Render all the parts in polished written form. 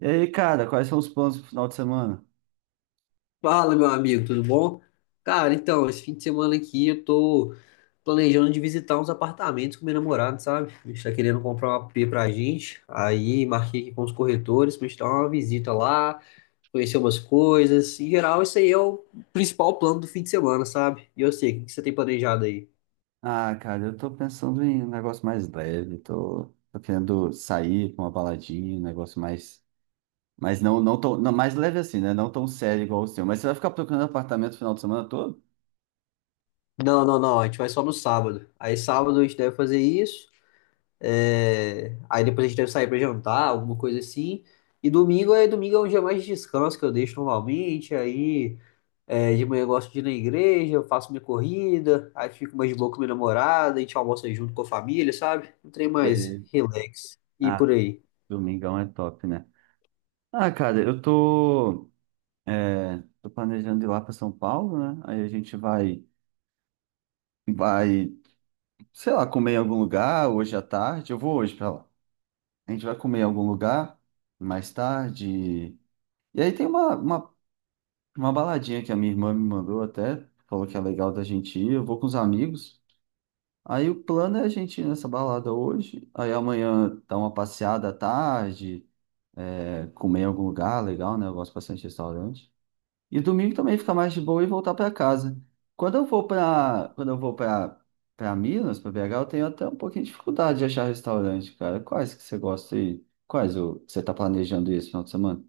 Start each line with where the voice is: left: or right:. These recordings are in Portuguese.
right: E aí, cara, quais são os planos pro final de semana?
left: Fala, meu amigo, tudo bom? Cara, então, esse fim de semana aqui eu tô planejando de visitar uns apartamentos com meu namorado, sabe? A gente tá querendo comprar um AP pra gente. Aí marquei aqui com os corretores pra gente dar uma visita lá, conhecer umas coisas. Em geral, isso aí é o principal plano do fim de semana, sabe? E eu sei, o que que você tem planejado aí?
right: Ah, cara, eu tô pensando em um negócio mais leve, tô querendo sair pra uma baladinha, um negócio mais. Mas não, não tão. Não, mais leve assim, né? Não tão sério igual o seu. Mas você vai ficar procurando apartamento o final de semana todo?
left: Não, não, não, a gente vai só no sábado. Aí sábado a gente deve fazer isso. É. Aí depois a gente deve sair pra jantar, alguma coisa assim. E domingo é um dia mais de descanso que eu deixo normalmente. Aí é, de manhã eu gosto de ir na igreja, eu faço minha corrida, aí fico mais de boa com minha namorada, a gente almoça junto com a família, sabe? Um trem mais
right: É.
left: relax e
right: Ah,
left: por aí.
right: domingão é top, né? Ah, cara, eu tô. Tô planejando ir lá para São Paulo, né? Aí a gente vai. Vai, sei lá, comer em algum lugar hoje à tarde. Eu vou hoje para lá. A gente vai comer em algum lugar mais tarde. E aí tem uma baladinha que a minha irmã me mandou até, falou que é legal da gente ir, eu vou com os amigos. Aí o plano é a gente ir nessa balada hoje, aí amanhã dar uma passeada à tarde, comer em algum lugar legal, né? Eu gosto bastante de restaurante. E domingo também ficar mais de boa e voltar para casa. Quando eu vou para para Minas, para BH, eu tenho até um pouquinho de dificuldade de achar restaurante, cara. Quais que você gosta aí? Que você tá planejando esse final de semana?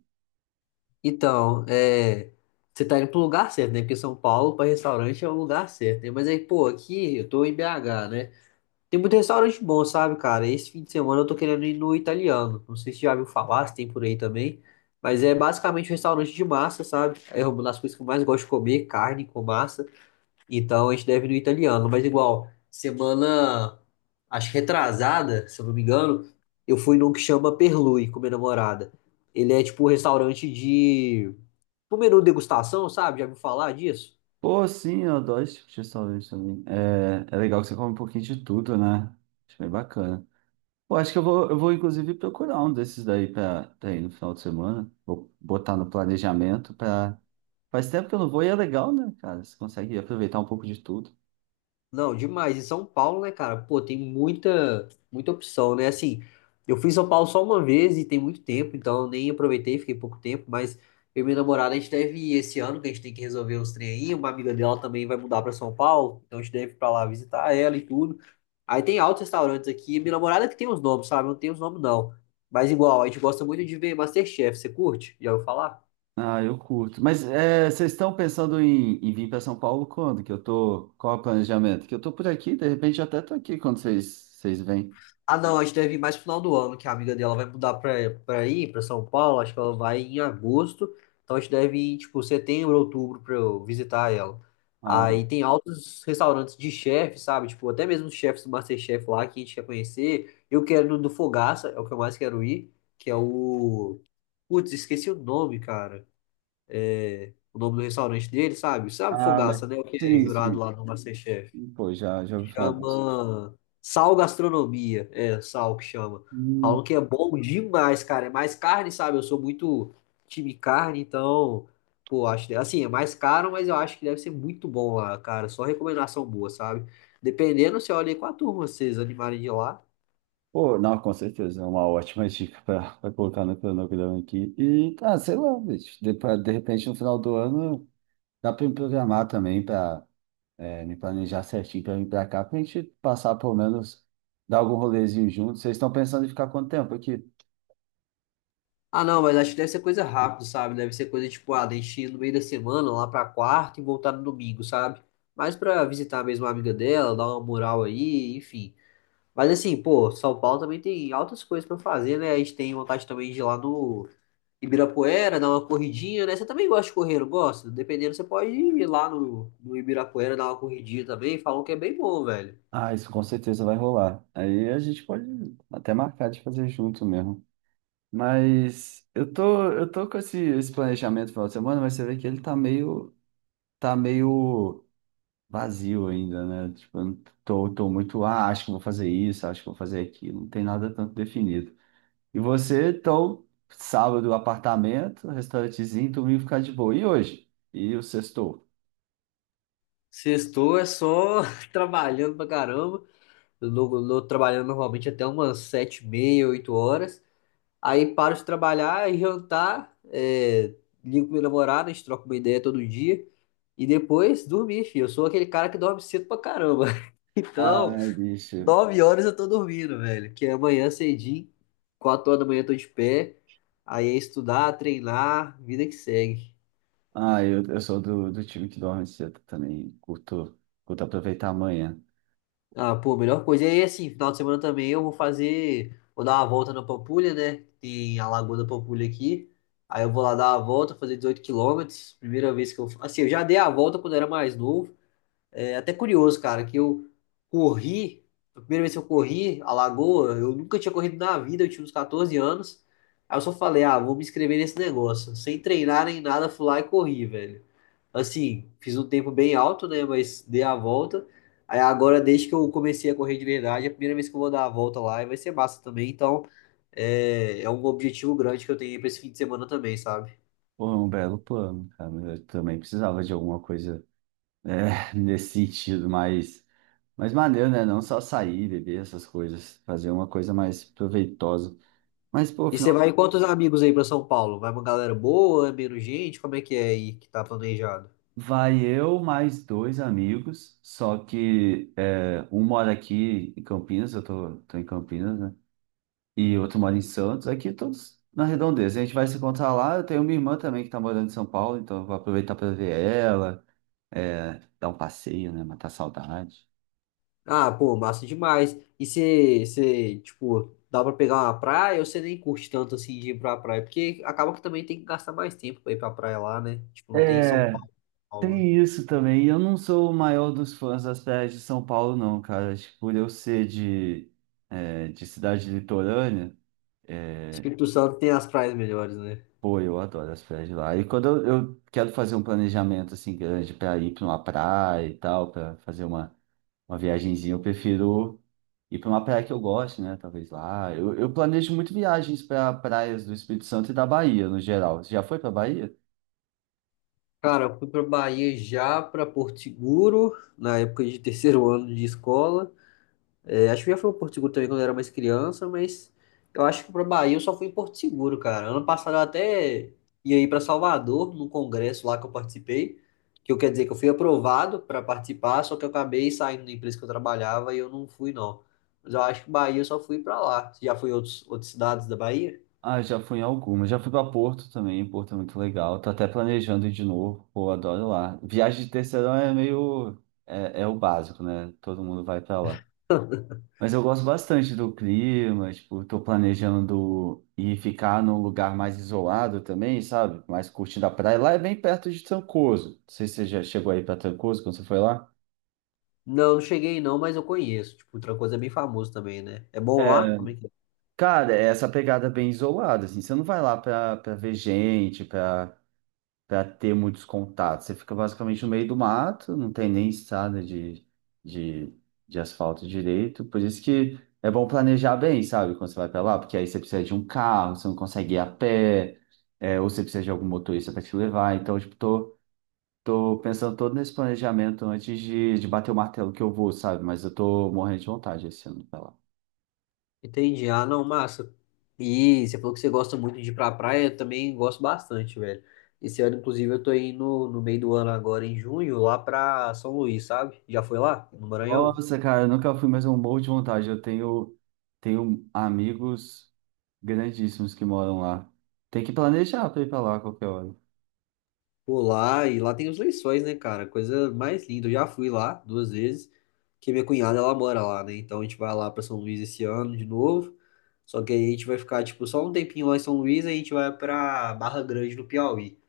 left: Então, é, você tá indo pro lugar certo, né? Porque São Paulo, pra restaurante, é o lugar certo, né? Mas aí, pô, aqui eu tô em BH, né? Tem muito restaurante bom, sabe, cara? Esse fim de semana eu tô querendo ir no italiano. Não sei se já viu falar, se tem por aí também. Mas é basicamente um restaurante de massa, sabe? É uma das coisas que eu mais gosto de comer, carne com massa. Então a gente deve ir no italiano. Mas igual, semana, acho que retrasada, se eu não me engano, eu fui num que chama Perlui com minha namorada. Ele é tipo um restaurante de... Um menu degustação, sabe? Já viu falar disso?
right: Pô, sim, eu adoro esse tipo de restaurante também. É, é legal que você come um pouquinho de tudo, né? Acho bem bacana. Pô, acho que eu vou inclusive procurar um desses daí pra ir no final de semana. Vou botar no planejamento pra... Faz tempo que eu não vou e é legal, né, cara? Você consegue aproveitar um pouco de tudo.
left: Não, demais. E São Paulo, né, cara? Pô, tem muita, muita opção, né? Assim, eu fui em São Paulo só uma vez e tem muito tempo, então eu nem aproveitei, fiquei pouco tempo, mas eu e minha namorada, a gente deve ir esse ano, que a gente tem que resolver uns trem aí. Uma amiga dela também vai mudar pra São Paulo, então a gente deve ir pra lá visitar ela e tudo. Aí tem altos restaurantes aqui. Minha namorada que tem os nomes, sabe? Eu não tem os nomes, não. Mas igual, a gente gosta muito de ver MasterChef. Você curte? Já ouviu falar?
right: Ah, eu curto. Mas é, vocês estão pensando em, em vir para São Paulo quando? Que eu tô... Qual é o planejamento? Que eu tô por aqui, de repente eu até tô aqui quando vocês vêm.
left: Ah, não, a gente deve ir mais pro final do ano, que a amiga dela vai mudar pra aí, pra São Paulo. Acho que ela vai em agosto. Então a gente deve ir, tipo, setembro, outubro pra eu visitar ela.
right: Ah,
left: Aí tem altos restaurantes de chefe, sabe? Tipo, até mesmo os chefes do MasterChef lá que a gente quer conhecer. Eu quero no do Fogaça, é o que eu mais quero ir, que é o. Putz, esqueci o nome, cara. O nome do restaurante dele, sabe? Sabe
right: ah, mas
left: Fogaça, né? O que é
right: sim,
left: jurado
right: sim.
left: lá no MasterChef.
right: Pô, já ouvi falar bastante.
left: Chama sal gastronomia. É, sal que chama.
right: Hum.
left: Falam que é bom demais, cara. É mais carne, sabe? Eu sou muito time carne, então, pô, acho, assim, é mais caro, mas eu acho que deve ser muito bom lá, cara. Só recomendação boa, sabe? Dependendo, você olha aí com a turma, vocês animarem de ir lá.
right: Pô, não, com certeza, é uma ótima dica para colocar no cronograma aqui. E, ah, sei lá, bicho, de repente no final do ano dá para me programar também para me planejar certinho para vir para cá, para a gente passar pelo menos, dar algum rolezinho junto. Vocês estão pensando em ficar quanto tempo aqui?
left: Ah, não, mas acho que deve ser coisa rápida, sabe? Deve ser coisa tipo, ah, deixa ir no meio da semana, lá pra quarta e voltar no domingo, sabe? Mas pra visitar mesmo a amiga dela, dar uma moral aí, enfim. Mas assim, pô, São Paulo também tem altas coisas pra fazer, né? A gente tem vontade também de ir lá no Ibirapuera, dar uma corridinha, né? Você também gosta de correr, não gosta? Dependendo, você pode ir lá no Ibirapuera, dar uma corridinha também. Falam que é bem bom, velho.
right: Ah, isso com certeza vai rolar. Aí a gente pode até marcar de fazer junto mesmo. Mas eu tô com esse planejamento no final de semana, mas você vê que ele tá tá meio vazio ainda, né? Tipo, eu não tô, tô muito, ah, acho que vou fazer isso, acho que vou fazer aquilo. Não tem nada tanto definido. E você, então, sábado, apartamento, restaurantezinho, domingo ficar de boa. E hoje? E o sextou?
left: Sextou é só trabalhando pra caramba. Eu não- não- Trabalhando normalmente até umas 7h30, 8h. Aí paro de trabalhar e jantar, é, ligo pra minha namorada, a gente troca uma ideia todo dia. E depois dormir, filho. Eu sou aquele cara que dorme cedo pra caramba. Então,
right: Ai, bicho.
left: 9h eu tô dormindo, velho. Que é amanhã cedinho, 4h da manhã eu tô de pé. Aí é estudar, treinar, vida que segue.
right: Ah, eu sou do time que dorme cedo também. Curto aproveitar amanhã.
left: Ah, pô, melhor coisa. E aí, assim, final de semana também eu vou fazer. Vou dar uma volta na Pampulha, né? Tem a Lagoa da Pampulha aqui. Aí eu vou lá dar a volta, fazer 18 km. Primeira vez que eu. Assim, eu já dei a volta quando eu era mais novo. É até curioso, cara, que eu corri, a primeira vez que eu corri a Lagoa, eu nunca tinha corrido na vida, eu tinha uns 14 anos. Aí eu só falei, ah, vou me inscrever nesse negócio. Sem treinar nem nada, fui lá e corri, velho. Assim, fiz um tempo bem alto, né, mas dei a volta. Aí agora, desde que eu comecei a correr de verdade, é a primeira vez que eu vou dar a volta lá e vai ser massa também. Então, é, é um objetivo grande que eu tenho aí pra esse fim de semana também, sabe?
right: Pô, é um belo plano, cara. Eu também precisava de alguma coisa é, nesse sentido, mas maneiro, né? Não só sair, beber essas coisas. Fazer uma coisa mais proveitosa. Mas, pô,
left: E você
right: final
left: vai em quantos amigos aí pra São Paulo? Vai uma galera boa? É menos gente? Como é que é aí que tá planejado?
right: vai eu mais dois amigos, só que é, um mora aqui em Campinas, tô em Campinas, né? E outro mora em Santos, aqui todos na redondeza. A gente vai se encontrar lá, eu tenho minha irmã também que tá morando em São Paulo, então eu vou aproveitar para ver ela, é, dar um passeio, né? Matar a saudade.
left: Ah, pô, massa demais. E você, tipo, dá pra pegar uma praia ou você nem curte tanto assim de ir pra praia? Porque acaba que também tem que gastar mais tempo pra ir pra praia lá, né? Tipo, não tem em São
right: É,
left: Paulo, São Paulo, né?
right: tem isso também. E eu não sou o maior dos fãs das praias de São Paulo, não, cara. Acho que por eu ser de, é, de cidade litorânea, é,
left: Espírito Santo tem as praias melhores, né?
right: pô, eu adoro as praias de lá. E quando eu quero fazer um planejamento assim grande para ir para uma praia e tal, para fazer uma viagenzinha, eu prefiro ir para uma praia que eu gosto, né? Talvez lá. Eu planejo muito viagens para praias do Espírito Santo e da Bahia, no geral. Você já foi para Bahia?
left: Cara, eu fui pra Bahia já, pra Porto Seguro, na época de terceiro ano de escola. É, acho que eu já fui ao Porto Seguro também quando eu era mais criança, mas eu acho que pra Bahia eu só fui em Porto Seguro, cara. Ano passado eu até ia ir pra Salvador, num congresso lá que eu participei, que eu quero dizer que eu fui aprovado pra participar, só que eu acabei saindo da empresa que eu trabalhava e eu não fui, não. Mas eu acho que Bahia eu só fui pra lá. Você já foi em outros, outras cidades da Bahia?
right: Ah, já fui em algumas. Já fui para Porto também. Porto é muito legal. Tô até planejando ir de novo. Pô, adoro lá. Viagem de terceirão é meio. É, é o básico, né? Todo mundo vai para lá. Mas eu gosto bastante do clima, tipo, tô planejando ir ficar num lugar mais isolado também, sabe? Mais curtindo a praia. Lá é bem perto de Trancoso. Não sei se você já chegou aí pra Trancoso quando você foi lá.
left: Não, não cheguei não, mas eu conheço. Tipo, Trancoso é bem famoso também, né? É bom lá? Como é que é?
right: Cara, é essa pegada bem isolada, assim. Você não vai lá pra ver gente, pra para ter muitos contatos. Você fica basicamente no meio do mato, não tem nem estrada de, de asfalto direito. Por isso que é bom planejar bem, sabe, quando você vai para lá, porque aí você precisa de um carro, você não consegue ir a pé, é, ou você precisa de algum motorista para te levar. Então, tipo, tô, tô pensando todo nesse planejamento antes de bater o martelo que eu vou, sabe? Mas eu tô morrendo de vontade esse ano para lá.
left: Entendi. Ah, não, massa. E você falou que você gosta muito de ir pra praia, eu também gosto bastante, velho. Esse ano, inclusive, eu tô indo no meio do ano agora, em junho, lá pra São Luís, sabe? Já foi lá, no Maranhão?
right: Nossa, cara, eu nunca fui, mas é um morro de vontade. Tenho amigos grandíssimos que moram lá. Tem que planejar para ir para lá a qualquer hora.
left: Pô, lá, e lá tem os lençóis, né, cara? Coisa mais linda. Eu já fui lá duas vezes, que minha cunhada, ela mora lá, né? Então a gente vai lá pra São Luís esse ano de novo. Só que aí a gente vai ficar, tipo, só um tempinho lá em São Luís, aí a gente vai pra Barra Grande, no Piauí.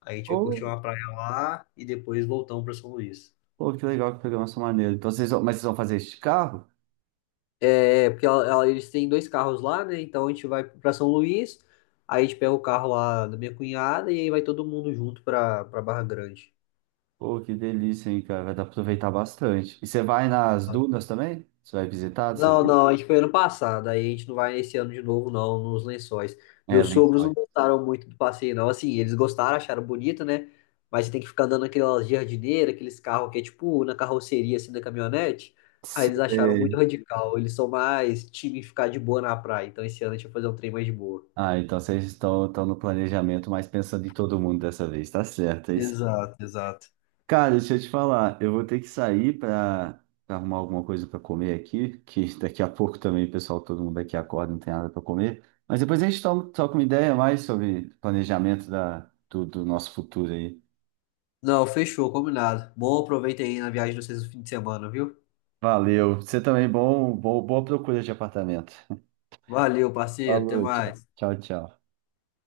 left: Aí a gente vai curtir
right: Ou,
left: uma praia lá e depois voltamos pra São Luís.
right: pô, que legal, que programação maneira. Então, vocês vão, mas vocês vão fazer este carro?
left: É, é, porque eles têm dois carros lá, né? Então a gente vai pra São Luís, aí a gente pega o carro lá da minha cunhada e aí vai todo mundo junto pra Barra Grande.
right: Pô, que delícia, hein, cara. Vai dar pra aproveitar bastante. E você vai nas dunas também? Você vai visitar,
left: Não,
right: sabe?
left: não, a gente foi ano passado, aí a gente não vai esse ano de novo, não, nos Lençóis.
right: É,
left: Meus sogros não
right: Lençóis.
left: gostaram muito do passeio, não. Assim, eles gostaram, acharam bonito, né? Mas você tem que ficar andando naquelas jardineiras, aqueles carros que é tipo na carroceria, assim, da caminhonete. Aí eles acharam muito
right: Você-
left: radical. Eles são mais time ficar de boa na praia. Então esse ano a gente vai fazer um trem mais de boa.
right: Ah, então estão no planejamento, mas pensando em todo mundo dessa vez, tá certo. É isso?
left: Exato, exato.
right: Cara, deixa eu te falar, eu vou ter que sair para arrumar alguma coisa para comer aqui, que daqui a pouco também, pessoal, todo mundo aqui acorda, não tem nada para comer. Mas depois a gente troca uma ideia mais sobre planejamento do nosso futuro aí.
left: Não, fechou, combinado. Bom, aproveita aí na viagem de vocês no fim de semana, viu?
right: Valeu. Você também, bom, boa procura de apartamento.
left: Valeu, parceiro, até
right: Falou,
left: mais.
right: tchau.